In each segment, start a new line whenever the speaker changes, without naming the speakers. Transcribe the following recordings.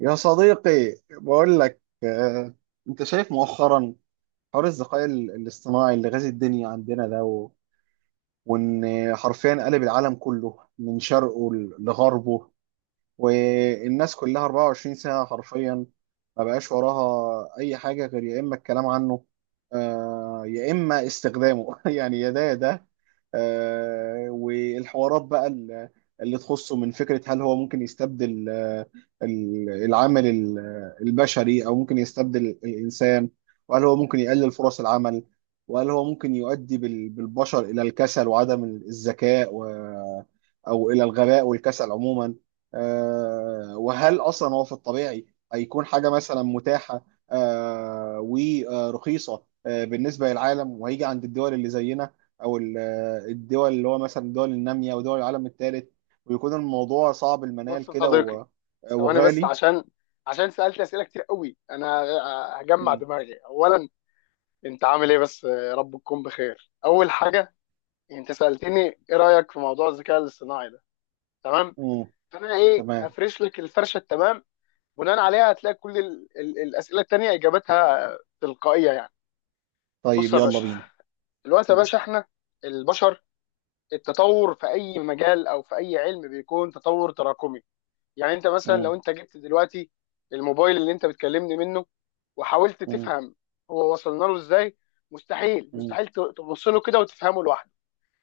يا صديقي بقول لك انت شايف مؤخرا حوار الذكاء الاصطناعي اللي غازي الدنيا عندنا ده وان حرفيا قلب العالم كله من شرقه لغربه، والناس كلها 24 ساعة حرفيا ما بقاش وراها أي حاجة غير يا إما الكلام عنه يا إما استخدامه. يعني يا ده يا ده. والحوارات بقى اللي تخصه من فكرة هل هو ممكن يستبدل العامل البشري، أو ممكن يستبدل الإنسان، وهل هو ممكن يقلل فرص العمل، وهل هو ممكن يؤدي بالبشر إلى الكسل وعدم الذكاء أو إلى الغباء والكسل عموما. وهل اصلا هو في الطبيعي هيكون حاجه مثلا متاحه ورخيصه بالنسبه للعالم، وهيجي عند الدول اللي زينا، او الدول اللي هو مثلا الدول الناميه ودول العالم الثالث، ويكون الموضوع صعب
بص
المنال
يا
كده
صديقي، ثواني بس
وغالي.
عشان سألت أسئلة كتير قوي. أنا هجمع
مم.
دماغي أولا. أنت عامل إيه بس؟ رب تكون بخير أول حاجة. أنت سألتني إيه رأيك في موضوع الذكاء الاصطناعي ده. تمام.
مم.
فأنا إيه
تمام.
هفرش لك الفرشة التمام، بناء عليها هتلاقي كل ال ال الأسئلة التانية إجابتها تلقائية يعني. بص
طيب
يا
يلا
باشا،
بينا.
الوقت يا
مم.
باشا، إحنا البشر، التطور في أي مجال أو في أي علم بيكون تطور تراكمي. يعني انت مثلا لو
مم.
انت جبت دلوقتي الموبايل اللي انت بتكلمني منه وحاولت
مم.
تفهم هو وصلنا له ازاي، مستحيل
مم.
مستحيل تبص له كده وتفهمه لوحده.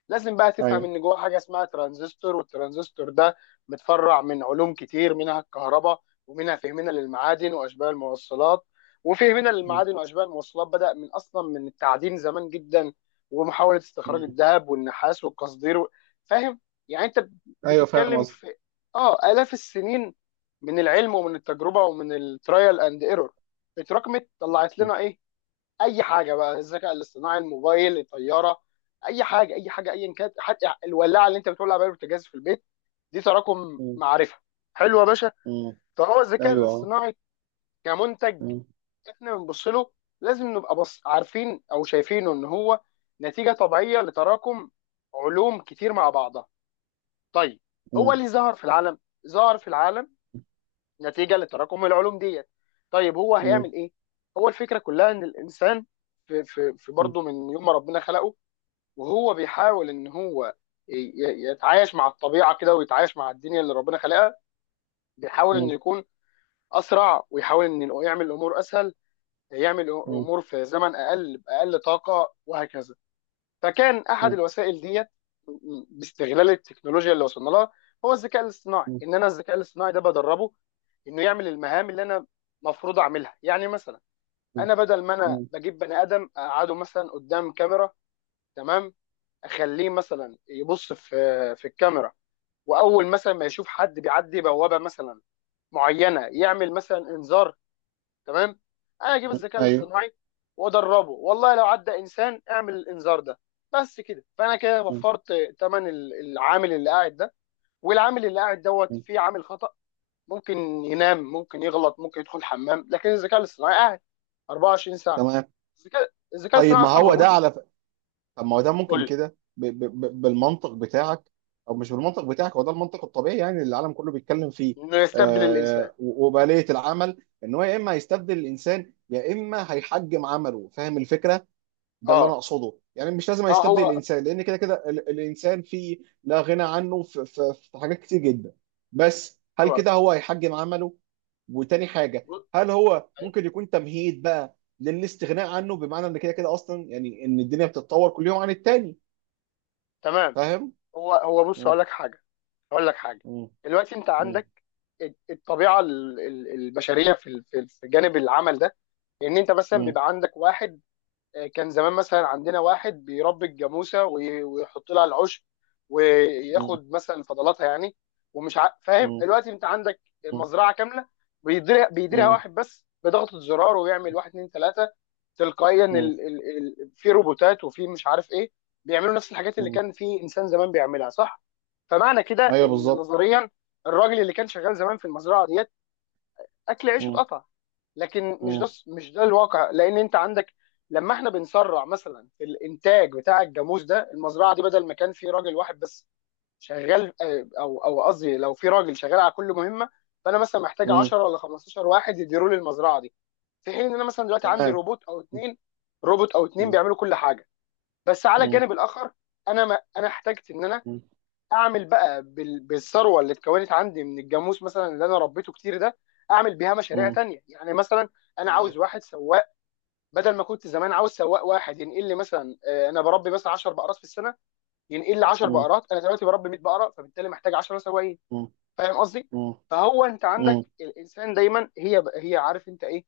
لازم بقى تفهم
ايوه.
ان جواه حاجه اسمها ترانزستور، والترانزستور ده متفرع من علوم كتير، منها الكهرباء ومنها فهمنا للمعادن واشباه الموصلات. وفهمنا
مم.
للمعادن واشباه الموصلات بدأ من اصلا من التعدين زمان جدا، ومحاوله استخراج
مم.
الذهب والنحاس والقصدير فاهم؟ يعني انت
ايوه، فاهم
بتتكلم
قصدي.
في اه آلاف السنين من العلم ومن التجربه ومن الترايل اند ايرور، اتراكمت طلعت
مم.
لنا ايه؟ اي حاجه بقى، الذكاء الاصطناعي، الموبايل، الطياره، اي حاجه اي حاجه ايا كانت، حتى الولاعه اللي انت بتولع بيها البوتاجاز في البيت، دي تراكم
مم.
معرفه. حلو يا باشا.
مم.
فهو الذكاء
ايوه.
الاصطناعي كمنتج،
مم.
احنا بنبص له، لازم نبقى بص عارفين او شايفينه ان هو نتيجه طبيعيه لتراكم علوم كتير مع بعضها. طيب، هو
مم.
اللي ظهر في العالم، ظهر في العالم نتيجه لتراكم العلوم ديت. طيب هو
مم.
هيعمل ايه؟ هو الفكره كلها ان الانسان في
مم.
برضه من يوم ما ربنا خلقه وهو بيحاول ان هو يتعايش مع الطبيعه كده ويتعايش مع الدنيا اللي ربنا خلقها. بيحاول انه
مم.
يكون اسرع ويحاول انه يعمل الامور اسهل، يعمل امور في زمن اقل باقل طاقه، وهكذا. فكان احد
مم.
الوسائل ديت باستغلال التكنولوجيا اللي وصلنا لها هو الذكاء الاصطناعي،
مم.
ان انا الذكاء الاصطناعي ده بدربه انه يعمل المهام اللي انا مفروض اعملها. يعني مثلا
مم.
انا بدل ما انا
مم.
بجيب بني ادم اقعده مثلا قدام كاميرا، تمام، اخليه مثلا يبص في الكاميرا، واول مثلا ما يشوف حد بيعدي بوابه مثلا معينه يعمل مثلا انذار. تمام؟ انا اجيب
مم.
الذكاء
ايوه.
الاصطناعي وادربه والله لو عدى انسان اعمل الانذار ده بس كده، فانا كده
مم.
وفرت ثمن العامل اللي قاعد ده، والعامل اللي قاعد دوت
مم.
فيه عامل خطأ، ممكن ينام، ممكن يغلط، ممكن يدخل حمام، لكن الذكاء الاصطناعي قاعد 24 ساعة ساعه.
تمام.
الذكاء
طيب
الاصطناعي
ما
اصلا
هو ده
موجود.
على ف- طب ما هو ده
قول
ممكن
لي.
كده بالمنطق بتاعك، او مش بالمنطق بتاعك، هو ده المنطق الطبيعي يعني اللي العالم كله بيتكلم فيه.
انه يستبدل الانسان.
وباليه العمل ان هو يا اما هيستبدل الانسان يا اما هيحجم عمله، فاهم الفكره؟ ده اللي انا
اه.
اقصده، يعني مش لازم
اه،
هيستبدل الانسان لان كده كده الانسان فيه لا غنى عنه في حاجات كتير جدا، بس هل
هو
كده هو هيحجم عمله؟ وتاني حاجه،
ب-
هل هو ممكن يكون تمهيد بقى للاستغناء عنه، بمعنى ان كده كده اصلا يعني ان الدنيا بتتطور كل يوم عن التاني،
تمام.
فاهم؟
هو هو بص
م-
اقول لك حاجه. اقول لك حاجه
م-
دلوقتي انت
م-
عندك الطبيعه البشريه في جانب العمل ده، ان انت مثلا
م-
بيبقى عندك واحد. كان زمان مثلا عندنا واحد بيربي الجاموسه ويحط لها العشب
م-
وياخد مثلا فضلاتها يعني فاهم.
م-
دلوقتي انت عندك
م-
مزرعه كامله بيديرها
م-
واحد بس، بضغطه زرار ويعمل واحد اتنين تلاته تلقائيا،
م-
في روبوتات وفي مش عارف ايه بيعملوا نفس الحاجات اللي
م-
كان في انسان زمان بيعملها، صح؟ فمعنى كده
ايوه
ان
بالظبط.
نظريا الراجل اللي كان شغال زمان في المزرعه ديت اكل عيشه
م-
اتقطع. لكن مش ده
م-
مش ده الواقع، لان انت عندك لما احنا بنسرع مثلا في الانتاج بتاع الجاموس ده، المزرعه دي بدل ما كان في راجل واحد بس شغال، او قصدي لو في راجل شغال على كل مهمه، فانا مثلا محتاج
م.
10 ولا 15 واحد يديروا لي المزرعه دي، في حين ان انا مثلا دلوقتي عندي
تمام.
روبوت او
م-
اثنين. روبوت او اثنين
م-
بيعملوا كل حاجه. بس على
م-
الجانب الاخر، انا ما انا احتجت ان انا
م-
اعمل بقى بالثروه اللي اتكونت عندي من الجاموس مثلا اللي انا ربيته كتير ده، اعمل بيها مشاريع
م.
تانية. يعني مثلا انا
تمام.
عاوز واحد سواق، بدل ما كنت زمان عاوز سواق واحد ينقل لي مثلا، انا بربي مثلا 10 بقرات في السنه ينقل لي 10
م-
بقرات، انا دلوقتي بربي 100 بقره فبالتالي محتاج 10 سواقين.
م-
فاهم قصدي؟
م- م-
فهو انت
م- م-
عندك
م-
الانسان دايما، هي عارف انت ايه،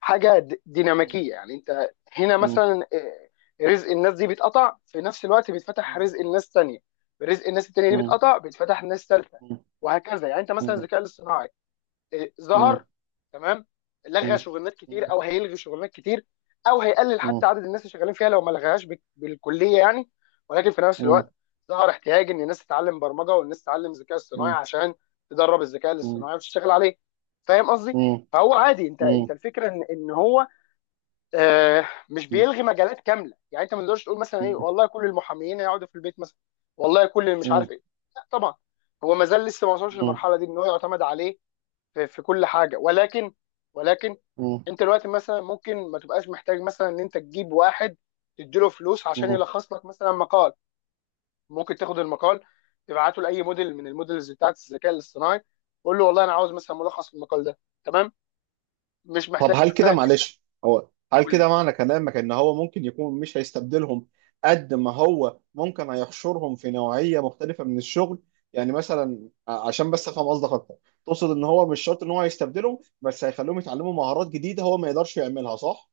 حاجه
م-
ديناميكيه. يعني انت هنا
م- م- م-
مثلا رزق الناس دي بيتقطع في نفس الوقت بيتفتح رزق الناس تانية، رزق الناس التانية دي
م-
بيتقطع بيتفتح ناس تالتة، وهكذا. يعني انت
م-
مثلا
م-
الذكاء الاصطناعي ظهر، تمام، لغى شغلانات كتير او هيلغي شغلانات كتير، او هيقلل حتى عدد الناس اللي شغالين فيها لو ما لغاهاش بالكليه يعني. ولكن في نفس الوقت ظهر احتياج ان الناس تتعلم برمجه والناس تتعلم ذكاء اصطناعي عشان تدرب الذكاء
م- م-
الاصطناعي وتشتغل عليه. فاهم قصدي؟
م-
فهو عادي. انت
م-
الفكره ان هو مش
مم.
بيلغي مجالات كامله. يعني انت ما تقدرش تقول مثلا ايه،
مم.
والله كل المحاميين هيقعدوا في البيت مثلا، والله كل اللي مش
مم.
عارف ايه، لا طبعا. هو ما زال لسه ما وصلش
مم.
للمرحله دي ان هو يعتمد عليه في كل حاجه، ولكن ولكن
مم.
انت دلوقتي مثلا ممكن ما تبقاش محتاج مثلا ان انت تجيب واحد تديله فلوس عشان
مم.
يلخص لك مثلا مقال. ممكن تاخد المقال تبعته لاي موديل من الموديلز بتاعت الذكاء الاصطناعي، قول له والله انا عاوز مثلا ملخص المقال ده، تمام، مش
طب
محتاج مثلا ان انت
هل
تقول
كده
لي.
معنى كلامك ان هو ممكن يكون مش هيستبدلهم قد ما هو ممكن هيحشرهم في نوعية مختلفة من الشغل؟ يعني مثلا عشان بس افهم قصدك اكتر، تقصد ان هو مش شرط ان هو هيستبدلهم بس هيخليهم يتعلموا مهارات جديدة هو ما يقدرش يعملها، صح؟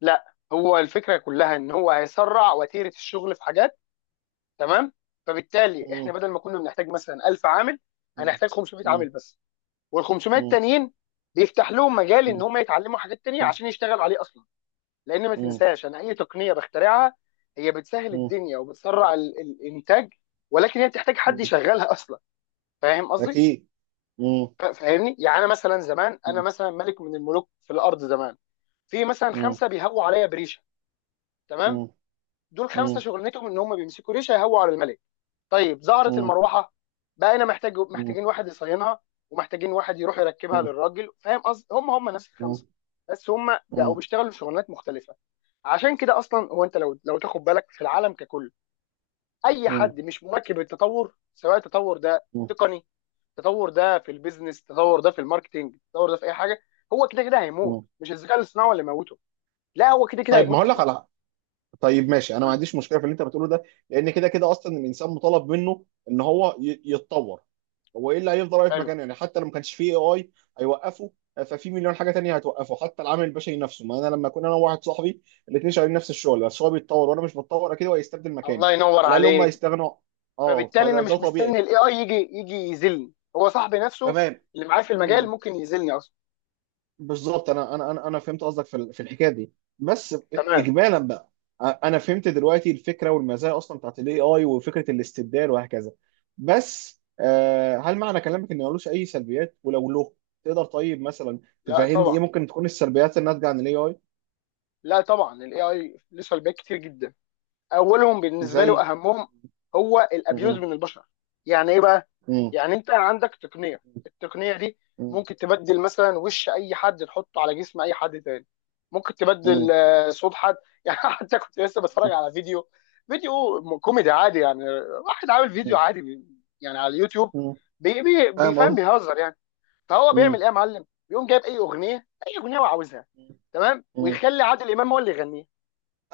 لا، هو الفكره كلها ان هو هيسرع وتيره الشغل في حاجات، تمام، فبالتالي احنا
مم.
بدل ما كنا بنحتاج مثلا 1000 عامل
مم.
هنحتاج 500
مم.
عامل بس، وال 500
مم.
التانيين بيفتح لهم مجال ان
مم.
هم يتعلموا حاجات تانية
مم.
عشان يشتغلوا عليه اصلا. لان ما
مم.
تنساش، انا اي تقنيه بخترعها هي بتسهل
مم.
الدنيا وبتسرع الانتاج، ولكن هي بتحتاج حد
مم.
يشغلها اصلا. فاهم قصدي؟
اكيد. مم.
فاهمني يعني. انا مثلا زمان، انا
مم.
مثلا ملك من الملوك في الارض زمان، في مثلا
مم.
خمسه بيهووا عليا بريشه، تمام،
مم.
دول خمسه
مم.
شغلتهم ان هم بيمسكوا ريشه يهووا على الملك. طيب، ظهرت
مم.
المروحه، بقينا محتاجين واحد يصينها، ومحتاجين واحد يروح يركبها
مم.
للراجل. فاهم قصدي؟ هم نفس
مم.
الخمسه، بس هم بقوا
مم.
بيشتغلوا شغلانات مختلفه. عشان كده اصلا هو، انت لو تاخد بالك في العالم ككل، اي
مم.
حد مش مواكب التطور، سواء التطور ده
مم.
تقني، التطور ده في البيزنس، التطور ده في الماركتينج، التطور ده في اي حاجه، هو كده كده هيموت.
مم.
مش الذكاء الاصطناعي هو اللي موته، لا، هو كده كده
طيب ما
هيموت
اقول لك
اصلا.
على طيب ماشي، انا ما
قول.
عنديش مشكله في اللي انت بتقوله ده، لان كده كده اصلا الانسان مطالب منه ان هو يتطور. هو ايه اللي هيفضل واقف
حلو.
مكانه؟ يعني حتى لو ما كانش فيه AI هيوقفه، ففي مليون حاجه تانية هتوقفه، حتى العامل البشري نفسه. ما انا لما اكون انا وواحد صاحبي الاثنين شغالين نفس الشغل، بس هو بيتطور وانا مش بتطور، اكيد هو هيستبدل مكاني،
الله ينور
على الاقل هم
عليك.
هيستغنوا. اه
فبالتالي
فده
انا مش مستني
طبيعي.
الاي اي يجي، يذلني هو صاحبي نفسه
تمام.
اللي معاه في المجال
مم.
ممكن يذلني اصلا.
بالظبط، انا انا انا أنا فهمت قصدك في الحكايه دي، بس
تمام.
اجمالا بقى انا فهمت دلوقتي الفكره والمزايا اصلا بتاعت الـAI وفكره الاستبدال وهكذا. بس هل معنى كلامك ان ملوش اي سلبيات؟ ولو له، تقدر طيب مثلا
لا
تفهمني ايه
طبعا.
ممكن تكون السلبيات الناتجه عن الـAI؟
لا طبعا، الاي اي له سلبيات كتير جدا، اولهم بالنسبه لي
زي؟
واهمهم هو الابيوز
مم،
من البشر. يعني ايه بقى؟
مم،
يعني انت عندك تقنيه، التقنيه دي
مم،
ممكن تبدل مثلا وش اي حد تحطه على جسم اي حد تاني، ممكن تبدل
مم،
صوت حد يعني. حتى كنت لسه بتفرج على فيديو، كوميدي عادي يعني. واحد عامل فيديو
مم،
عادي، يعني على اليوتيوب،
مم.
بي بي
فاهم
بيفهم
قصدي.
بيهزر يعني. فهو بيعمل
مم،
ايه يا معلم؟ بيقوم جايب اي اغنيه هو عاوزها، تمام،
مم.
ويخلي عادل امام هو اللي يغنيها.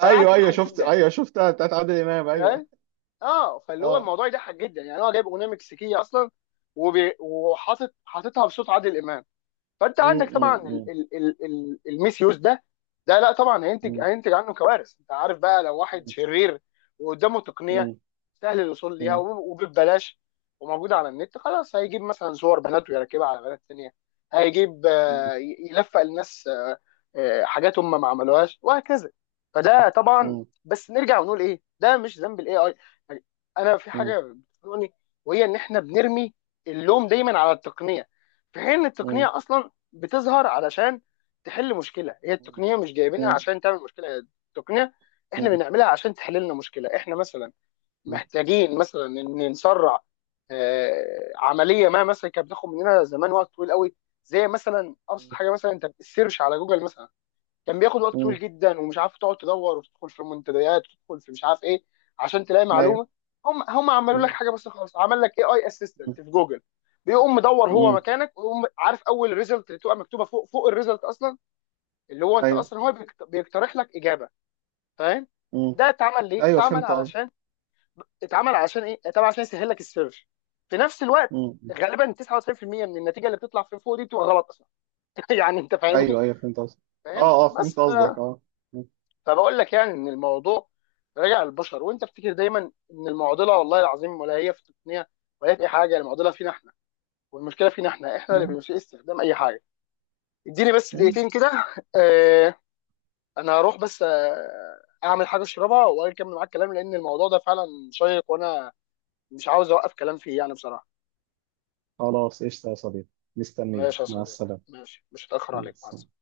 فانا قعدت
ايوه ايوه،
اضحك
شفت،
جدا.
ايوه شفتها بتاعت عادل امام، ايوه.
اه، فاللي هو
اه.
الموضوع يضحك جدا يعني، هو جايب اغنيه مكسيكيه اصلا، حاططها بصوت عادل امام. فانت
مم،
عندك طبعا
مم،
الميس يوز ده. ده لا طبعا هينتج،
مم،
عنه كوارث. انت عارف بقى، لو واحد
مم.
شرير وقدامه تقنيه
مم.
سهل الوصول ليها
مم.
وببلاش وموجوده على النت، خلاص، هيجيب مثلا صور بنات ويركبها على بنات تانيه، هيجيب
مم.
يلفق للناس حاجات هم ما عملوهاش، وهكذا. فده طبعا.
مم.
بس نرجع ونقول ايه، ده مش ذنب الاي اي. انا في
مم.
حاجه بتضايقني، وهي ان احنا بنرمي اللوم دايما على التقنيه، في حين ان
مم.
التقنيه اصلا بتظهر علشان تحل مشكله، هي التقنيه مش جايبينها
مم.
عشان تعمل مشكله، هي التقنيه احنا بنعملها عشان تحل لنا مشكله. احنا مثلا
مم.
محتاجين مثلا ان نسرع عمليه ما مثلا كانت بتاخد مننا زمان وقت طويل قوي، زي مثلا ابسط حاجه مثلا، انت السيرش على جوجل مثلا كان بياخد وقت طويل
مم.
جدا ومش عارف، تقعد تدور وتدخل في منتديات وتدخل في مش عارف ايه عشان تلاقي
ايوه.
معلومه. هم عملوا لك
مم.
حاجه بس خلاص، عمل لك اي اي
مم.
اسيستنت في جوجل بيقوم مدور هو
مم.
مكانك، ويقوم عارف اول ريزلت اللي تبقى مكتوبه فوق الريزلت اصلا، اللي هو انت
ايوه.
اصلا هو بيقترح لك اجابه. فاهم؟
مم.
ده اتعمل ليه؟
ايوه
اتعمل
فهمت قصدك.
علشان، اتعمل علشان ايه، اتعمل عشان يسهل لك السيرش. في نفس الوقت،
مم.
غالبا 99% من النتيجه اللي بتطلع في فوق دي بتبقى غلط اصلا يعني. انت فاهمني؟
ايوه ايوه فهمت قصدك
فاهم
اه. اه فهمت
بس.
قصدك اه.
فبقول لك يعني ان الموضوع راجع للبشر، وانت افتكر دايما ان المعضله والله العظيم ولا هي في التقنيه ولا هي في اي حاجه، المعضله فينا احنا، والمشكله فينا احنا، احنا اللي
مم.
بنسيء استخدام اي حاجه. اديني بس
مم.
دقيقتين كده آه انا هروح بس اعمل حاجه اشربها واجي اكمل معاك الكلام، لان الموضوع ده فعلا شيق، وانا مش عاوز اوقف كلام فيه يعني بصراحه.
خلاص قشطة يا صديقي، مستنيك.
ماشي يا
مع
صديقي،
السلامة.
ماشي، مش هتاخر
مع
عليك. مع
السلامة.